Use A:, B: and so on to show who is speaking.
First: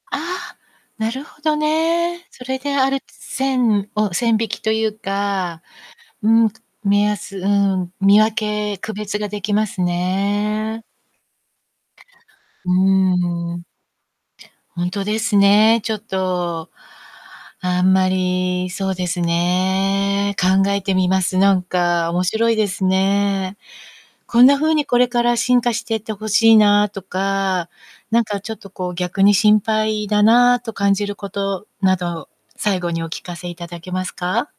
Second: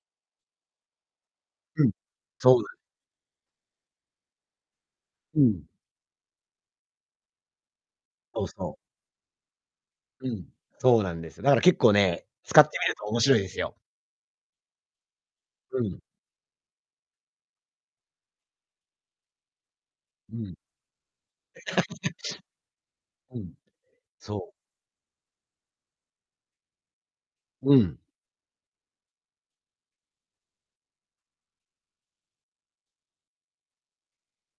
A: ああ、なるほど
B: うん、
A: ね。それ
B: そうで
A: で、あるつ、線を線引きという
B: うん。
A: か、うん、目安うん、見分
B: そうそう。
A: け、区別ができます
B: うん、
A: ね。
B: そうなんですよ。だから結構ね、使っ
A: う
B: てみると面白いで
A: ー
B: す
A: ん。
B: よ。
A: 本当です
B: う
A: ね、ちょっ
B: ん。
A: と、あんまり、そうです
B: う
A: ね。
B: ん。
A: 考えてみます。なんか、面白いです
B: うん、
A: ね。こん
B: そう。
A: な風にこれから進化してって欲しいなとか、
B: うん。
A: なんか、ちょっと、こう、逆に心配だなと感じることなど、最後にお聞かせ頂けますか？